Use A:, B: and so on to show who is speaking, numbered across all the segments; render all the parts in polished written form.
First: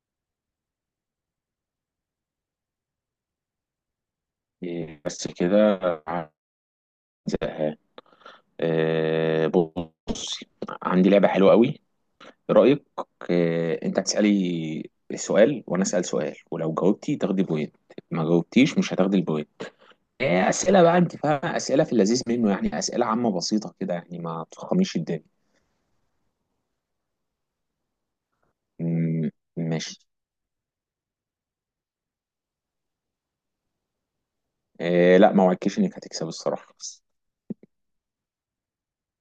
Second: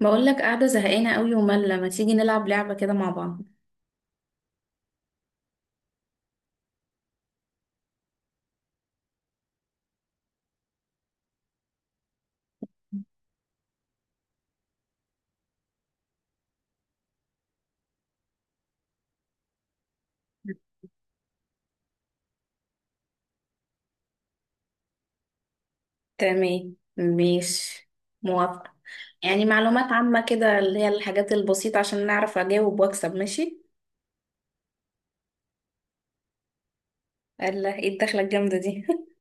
A: بقول لك قاعدة زهقانة قوي وملة، ما تيجي نلعب لعبة كده مع بعض؟
B: إيه، بس كده زهقان. إيه، بص، عندي لعبة حلوة قوي. إيه رأيك؟ إيه، انت هتسألي سؤال وانا أسأل سؤال، ولو جاوبتي تاخدي بوينت. ما جاوبتيش، مش هتاخدي البوينت. إيه، أسئلة بقى انت فاهمة، أسئلة في اللذيذ منه، يعني أسئلة عامة بسيطة كده، يعني ما تفخميش الدنيا.
A: تمام، ماشي. موافقة.
B: مم،
A: يعني معلومات
B: ماشي.
A: عامة كده اللي هي الحاجات البسيطة عشان نعرف أجاوب وأكسب. ماشي.
B: إيه، لا، ما وعدتكيش انك هتكسب الصراحة بس.
A: الله، ايه الدخلة الجامدة دي؟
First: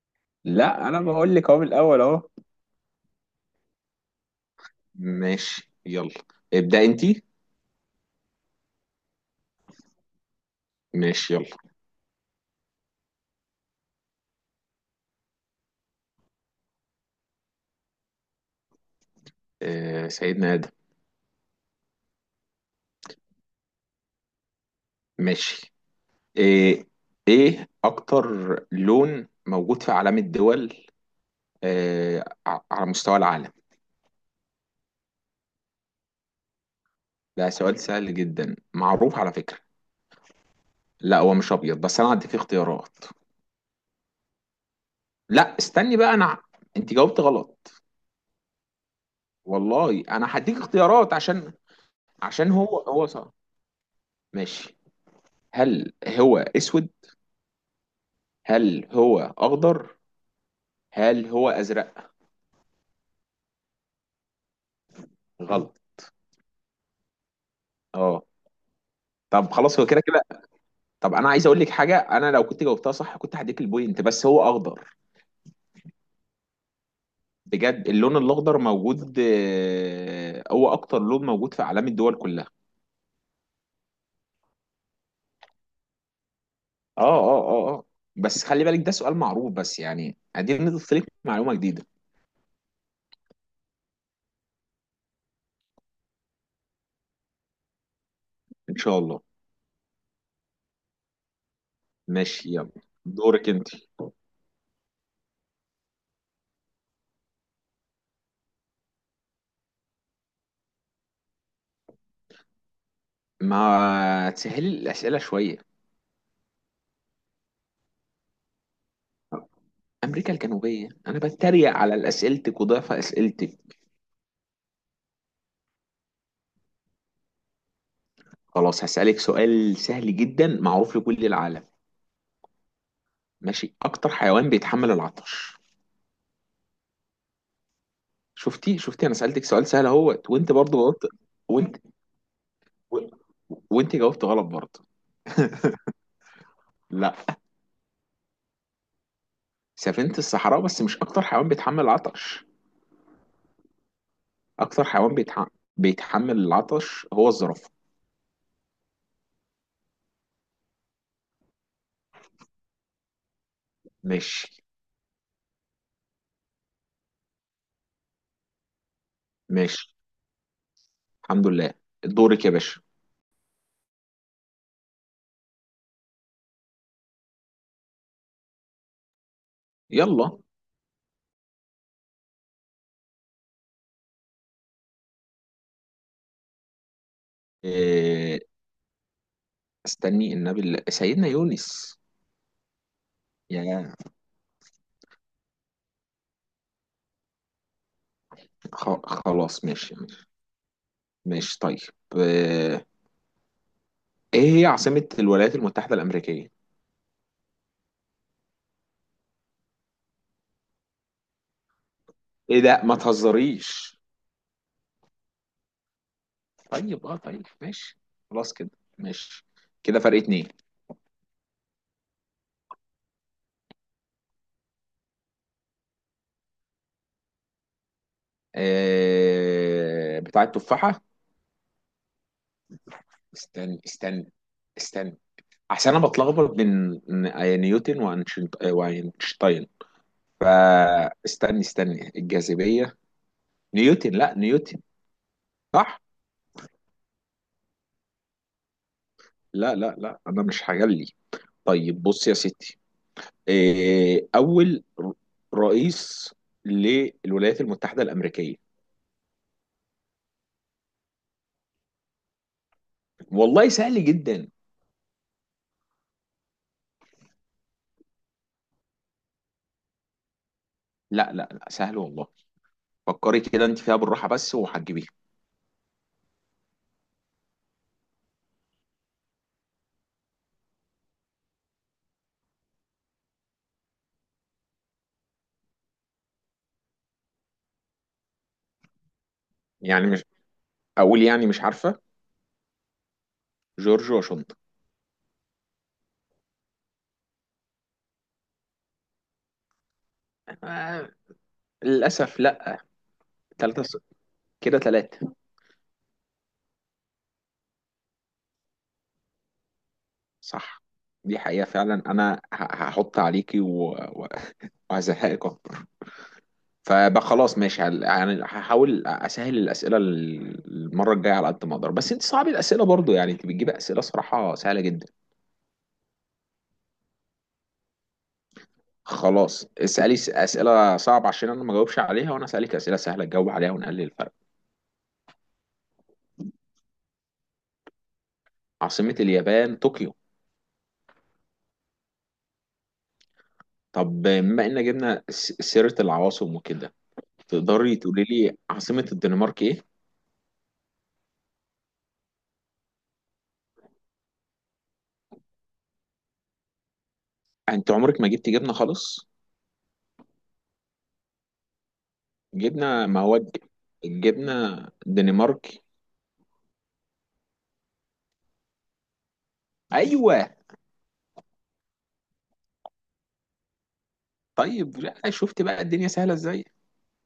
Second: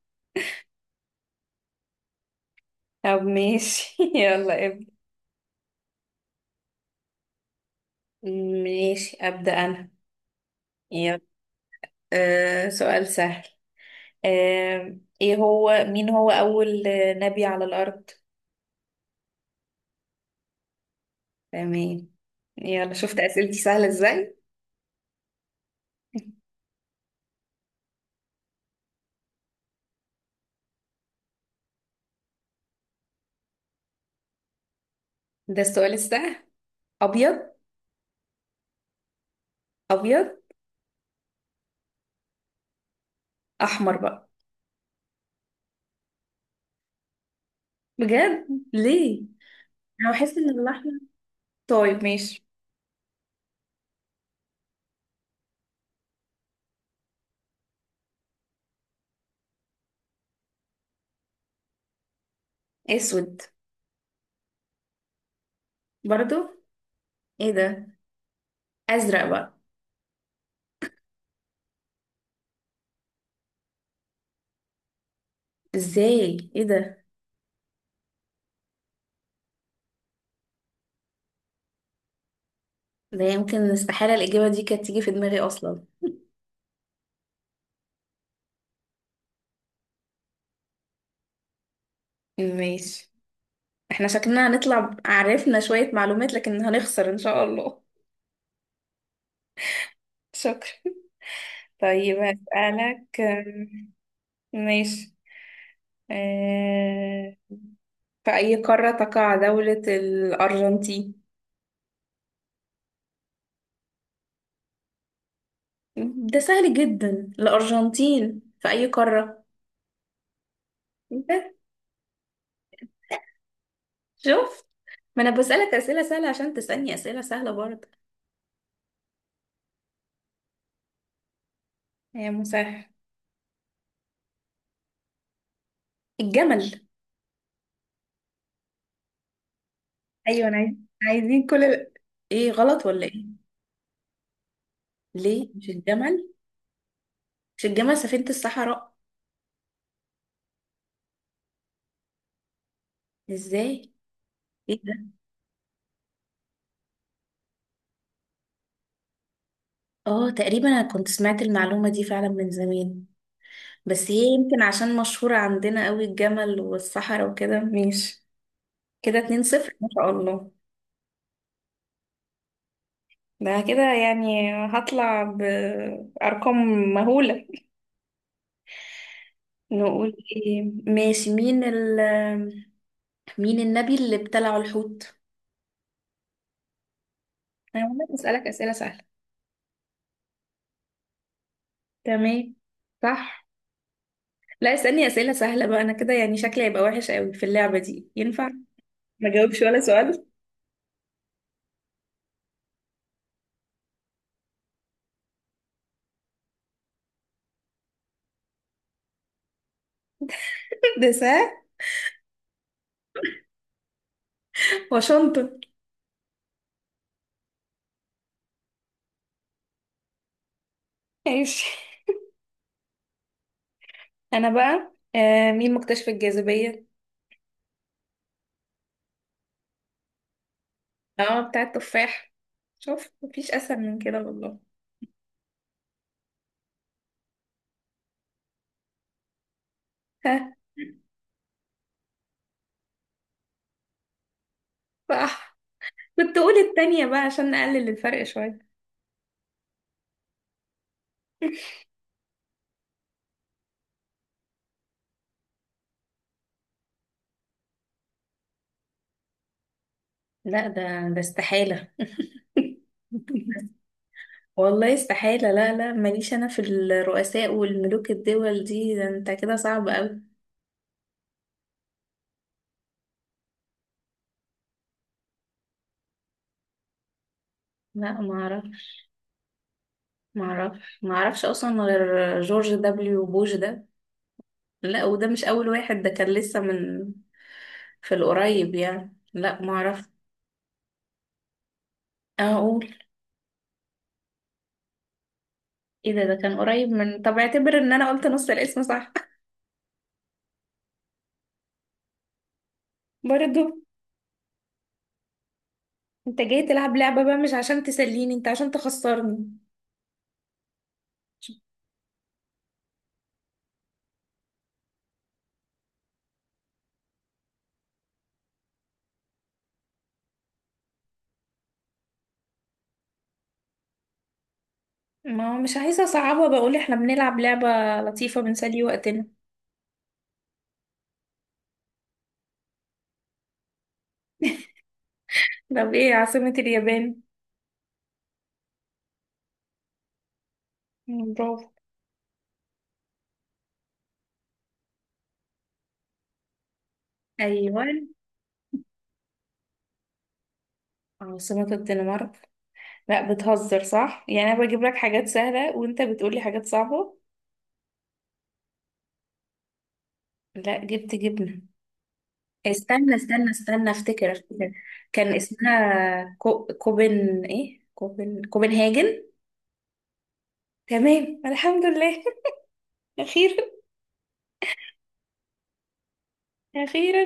B: لا، انا بقول لك اهو من الاول اهو.
A: طب ماشي. يلا ابدأ.
B: ماشي يلا، ابدأ انت.
A: ماشي، أبدأ أنا. يلا.
B: ماشي يلا.
A: سؤال سهل. آه ايه هو مين هو أول نبي على الأرض؟
B: إيه، سيدنا آدم.
A: تمام. يلا شفت أسئلتي سهلة ازاي.
B: ماشي. إيه، إيه أكتر لون موجود في علام الدول، إيه على مستوى العالم؟
A: ده السؤال السهل؟ أبيض.
B: ده سؤال سهل جدا، معروف على فكرة.
A: أبيض.
B: لا، هو مش أبيض، بس أنا هديك اختيارات.
A: احمر بقى.
B: لا استني بقى أنا، أنت جاوبت غلط.
A: بجد؟ ليه؟
B: والله
A: انا
B: أنا
A: بحس ان
B: هديك
A: الاحمر.
B: اختيارات، عشان
A: طيب ماشي.
B: عشان هو هو صح. ماشي. هل هو أسود؟ هل هو أخضر؟ هل هو أزرق؟
A: اسود.
B: غلط.
A: برضو؟ ايه ده؟
B: أه.
A: ازرق
B: طب
A: بقى.
B: خلاص، هو كده كده. طب أنا عايز أقول لك حاجة، أنا لو كنت جاوبتها صح كنت هديك البوينت، بس هو أخضر.
A: ازاي؟ ايه ده؟
B: بجد، اللون الاخضر موجود، هو اكتر لون موجود في اعلام الدول كلها.
A: ده يمكن استحالة الاجابة دي كانت تيجي في دماغي اصلا.
B: اه اه اه اه. بس خلي بالك، ده سؤال معروف، بس يعني ادينا نضيف لك معلومه جديده.
A: ماشي. احنا شكلنا هنطلع عرفنا شوية معلومات لكن هنخسر ان شاء الله.
B: ان شاء الله.
A: شكرا. طيب
B: ماشي يلا،
A: هسألك.
B: دورك انت.
A: ماشي. أه... في أي قارة تقع دولة الأرجنتين؟
B: ما تسهلي الاسئله شويه.
A: ده سهل جدا. الأرجنتين في أي قارة؟
B: امريكا الجنوبيه، انا
A: بس
B: بتريق على اسئلتك وضعف اسئلتك.
A: شوف، ما انا بسألك اسئلة سهلة عشان تسألني اسئلة سهلة برضه.
B: خلاص هسالك سؤال سهل جدا معروف لكل العالم.
A: يا مسهل.
B: ماشي، اكتر حيوان بيتحمل العطش.
A: الجمل.
B: شفتي شفتي، انا سالتك سؤال سهل اهوت،
A: ايوه
B: وانت
A: انا عايز.
B: برضو قلت.
A: عايزين كل
B: وانت
A: ايه، غلط
B: و...
A: ولا ايه؟
B: وانت جاوبت غلط برضه.
A: ليه مش الجمل؟
B: لا.
A: مش الجمل سفينة الصحراء؟
B: سفينة الصحراء، بس مش أكتر حيوان بيتحمل العطش.
A: ازاي؟ ايه
B: أكتر
A: ده؟
B: حيوان بيتحمل العطش هو الزرافة.
A: اه، تقريبا انا كنت سمعت المعلومة دي فعلا من زمان. بس هي يمكن
B: ماشي
A: عشان مشهورة عندنا قوي الجمل والصحراء وكده. ماشي. كده 2-0 ما
B: ماشي،
A: شاء الله.
B: الحمد لله. دورك يا باشا.
A: ده كده يعني هطلع بأرقام مهولة. نقول
B: يلا.
A: ايه؟ ماشي. مين النبي اللي ابتلعه الحوت؟ انا والله
B: إيه...
A: بسألك أسئلة سهلة.
B: استني، النبي سيدنا يونس.
A: تمام، صح.
B: يا
A: لا اسألني أسئلة سهلة بقى، انا كده يعني شكلي هيبقى وحش قوي في اللعبة دي. ينفع؟ ما جاوبش
B: خلاص
A: ولا
B: ماشي ماشي.
A: سؤال.
B: ماشي طيب. آه، ايه هي عاصمة الولايات المتحدة الأمريكية؟
A: ده سهل.
B: ايه ده، ما تهزريش.
A: واشنطن.
B: طيب اه، طيب ماشي، خلاص كده، ماشي. كده فرق اتنين.
A: ماشي. انا بقى، مين مكتشف الجاذبية؟
B: بتاع التفاحة.
A: اه، بتاع التفاح. شوف مفيش اسهل
B: استنى
A: من كده
B: استنى
A: والله.
B: استنى، عشان انا بتلخبط بين نيوتن واينشتاين.
A: ها.
B: فاستني استني الجاذبية، نيوتن، لا نيوتن.
A: صح.
B: صح.
A: كنت اقول التانية بقى عشان نقلل الفرق شوية.
B: لا لا لا، انا مش هجلي. طيب بص يا ستي، اول رئيس للولايات المتحدة الأمريكية.
A: لا ده استحالة.
B: والله سهل جدا.
A: والله استحالة. لا لا، ماليش أنا في الرؤساء والملوك الدول دي، ده أنت كده صعب أوي.
B: لا لا لا، سهل والله. فكري كده انت فيها بالراحة بس، وهتجيبيها.
A: لا معرف معرفش أصلا غير جورج دبليو بوش ده. لا وده مش أول واحد، ده كان لسه من، في القريب يعني. لا
B: يعني
A: معرف.
B: مش، اقول يعني مش عارفة.
A: أقول؟
B: جورج واشنطن.
A: إيه ده؟ ده كان قريب من. طب اعتبر إن أنا قلت نص الاسم صح.
B: آه، للأسف لا. تلاتة
A: برضو.
B: ص- كده تلاتة.
A: أنت جاي تلعب لعبة بقى مش عشان تسليني، أنت عشان تخسرني.
B: صح. دي حقيقة فعلا، أنا هحط عليكي وهزهقك أكتر. فبقى خلاص ماشي، يعني هحاول أسهل الأسئلة المرة الجاية على قد ما أقدر، بس أنت صعب الأسئلة برضو، يعني أنت بتجيبي أسئلة صراحة سهلة جدا.
A: ما هو مش عايزة أصعبها، بقول إحنا بنلعب لعبة لطيفة بنسلي وقتنا.
B: خلاص اسألي أسئلة صعبة عشان أنا ما جاوبش عليها، وأنا أسألك أسئلة سهلة تجاوب عليها ونقلل الفرق.
A: طب إيه عاصمة اليابان؟
B: عاصمة اليابان طوكيو.
A: مم، برافو.
B: طب بما إن جبنا سيرة العواصم وكده،
A: ايوه.
B: تقدري تقولي لي عاصمة الدنمارك إيه؟
A: عاصمة الدنمارك؟ لا بتهزر صح، يعني انا بجيب لك حاجات سهلة وانت بتقولي حاجات صعبة.
B: انت عمرك ما جبت جبنه خالص.
A: لا جبت جبنة.
B: جبنه
A: استنى استنى
B: مواد.
A: استنى، افتكر افتكر.
B: الجبنه
A: كان
B: دنمارك.
A: اسمها كو... كوبن ايه كوبن كوبنهاجن.
B: ايوه.
A: تمام الحمد لله. اخيرا.
B: طيب، لا شفت بقى الدنيا سهله ازاي.
A: اخيرا.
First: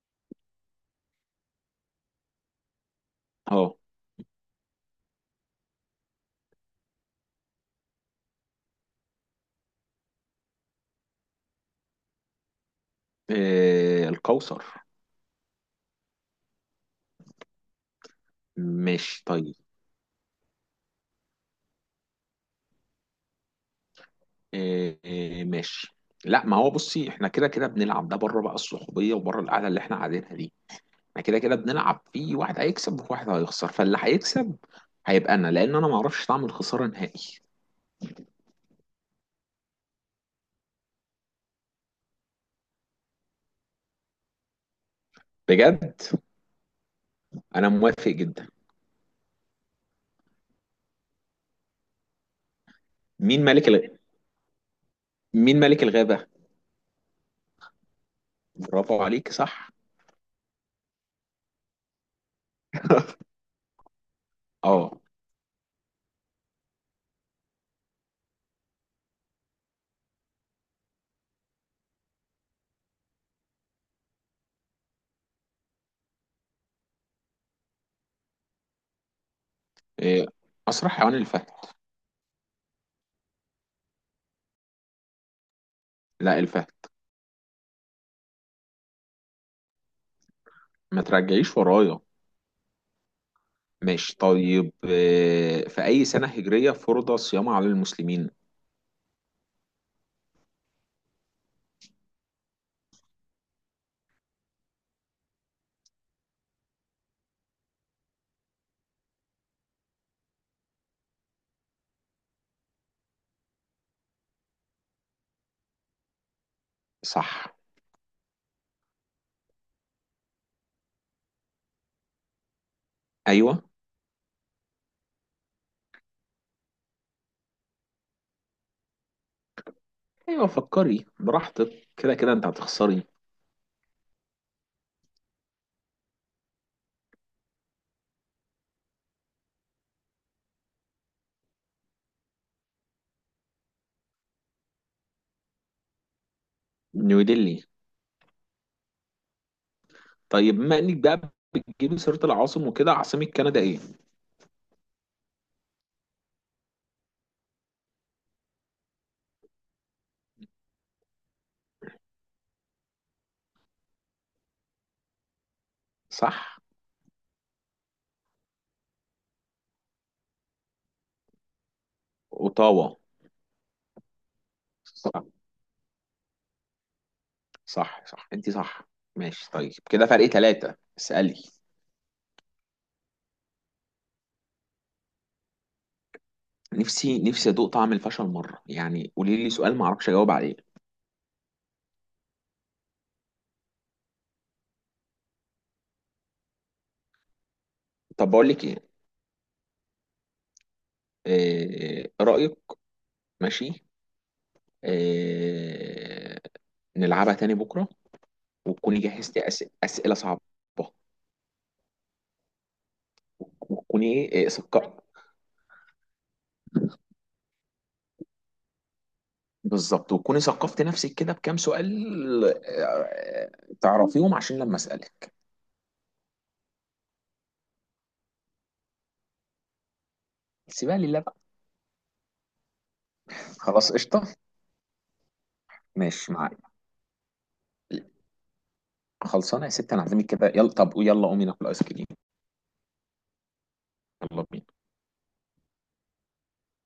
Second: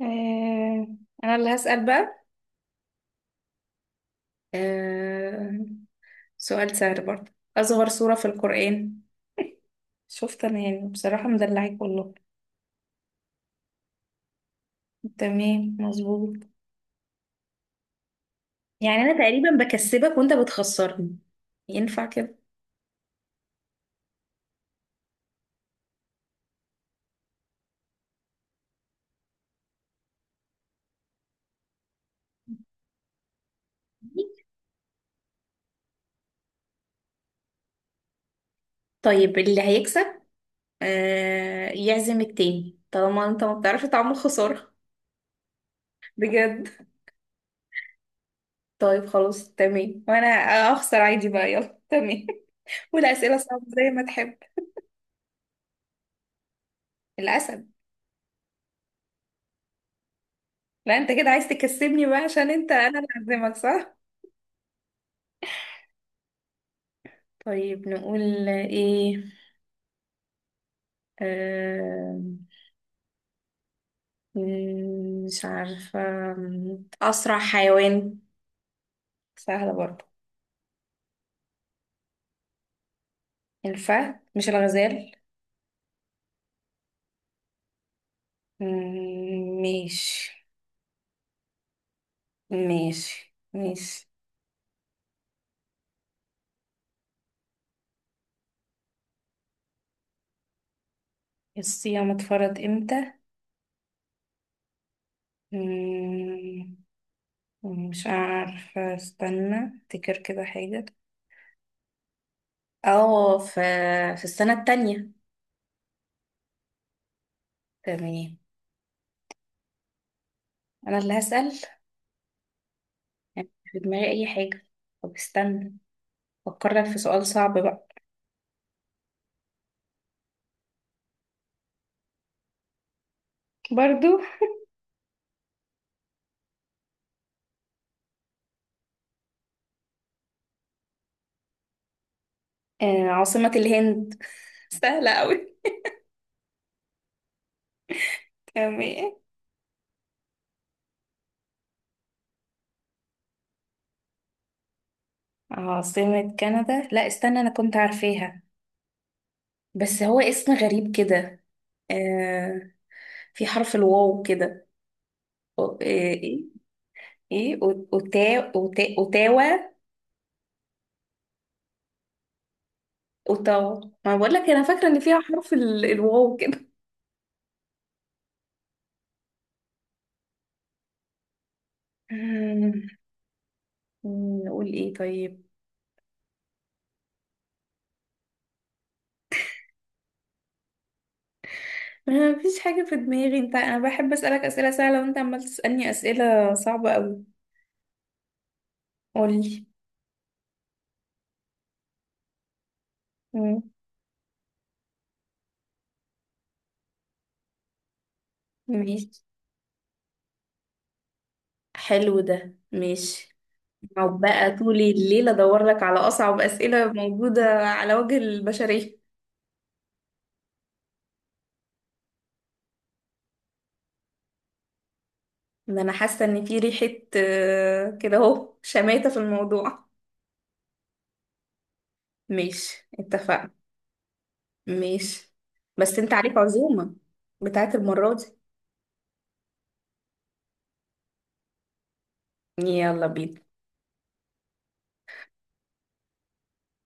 A: آه... انا اللي هسأل بقى.
B: اهو.
A: آه... سؤال سهل برضه. اصغر سورة في القرآن؟ شفت انا يعني بصراحة مدلعك والله.
B: آه، القوصر.
A: تمام مظبوط. يعني انا
B: ماشي
A: تقريبا
B: طيب.
A: بكسبك وانت بتخسرني. ينفع كده؟
B: آه، آه، ماشي. لا، ما هو بصي، احنا كده كده بنلعب، ده بره بقى الصحوبيه وبره القعده اللي احنا قاعدينها دي. احنا كده كده بنلعب، في واحد هيكسب وواحد هيخسر، فاللي هيكسب هيبقى انا، لان انا ما اعرفش طعم الخساره نهائي.
A: طيب اللي هيكسب يعزم التاني طالما انت ما بتعرفش تعمل خسارة.
B: بجد.
A: بجد.
B: انا موافق جدا.
A: طيب خلاص تمام. وانا اخسر عادي بقى. يلا تمام. والاسئلة
B: مين
A: صعبة
B: ملك الغ...
A: زي ما تحب.
B: مين ملك الغابه؟
A: الاسد.
B: برافو عليك، صح.
A: لا انت كده عايز تكسبني بقى عشان انت انا اللي هعزمك صح.
B: اه.
A: طيب نقول ايه؟ آه مش عارفة. اسرع حيوان. سهلة برضه.
B: إيه، اسرع حيوان الفهد.
A: الفهد مش الغزال؟
B: لا الفهد.
A: مم، ماشي.
B: ما ترجعيش ورايا.
A: ماشي ماشي.
B: ماشي طيب، إيه، في اي سنة هجرية فرض الصيام على المسلمين؟
A: الصيام اتفرض امتى؟ مم، مش عارفة. استنى افتكر كده حاجة. اه، في، في السنة التانية.
B: صح.
A: تمام. انا اللي هسأل. يعني
B: ايوه.
A: مش في دماغي اي حاجة. طب استنى. فكرك في سؤال صعب بقى.
B: ايوه فكري براحتك، كده كده انت هتخسري.
A: برضو. آه، عاصمة الهند. سهلة اوي.
B: نيو ديلي.
A: تمام.
B: طيب بما انك بقى بتجيبي سيرة العاصم وكده، عاصمة كندا ايه؟
A: عاصمة كندا؟ لا استنى، انا كنت عارفاها. بس هو اسم غريب كده. آه، في حرف الواو كده. ايه.
B: صح
A: ايه اوتاوا.
B: اوتاوا.
A: اوتاوا. ما بقول لك انا فاكره ان فيها
B: صح
A: حرف الواو كده.
B: صح، صح انت صح. ماشي طيب، كده فرق ثلاثة، اسألي.
A: مم، نقول ايه طيب؟
B: نفسي نفسي ادوق طعم الفشل مرة، يعني قولي لي سؤال ما اعرفش اجاوب عليه.
A: ما فيش حاجه في دماغي، انت انا بحب اسالك اسئله سهله وانت عمال تسالني اسئله صعبه قوي.
B: طب بقول لك ايه،
A: قولي.
B: رأيك.
A: مم،
B: ماشي. آه، نلعبها تاني بكرة، وتكوني
A: ماشي.
B: جهزتي أسئلة صعبة.
A: حلو ده. ماشي. أقعد
B: وتكوني إيه
A: بقى طول الليل ادور لك على اصعب اسئله موجوده على وجه البشريه.
B: بالظبط، وتكوني ثقفتي نفسك كده بكام سؤال، تعرفيهم عشان لما أسألك.
A: ان انا حاسه ان في ريحه، كده اهو، شماته في الموضوع.
B: سيبها لله بقى.
A: ماشي اتفقنا.
B: خلاص قشطة.
A: ماشي، بس انت
B: ماشي
A: عليك
B: معاك.
A: عزومه بتاعت المره دي.
B: خلصانة يا ست، أنا هعزمك كده يلا، طب يلا قومي ناكل آيس كريم.
A: يلا بينا.
B: يلا بينا.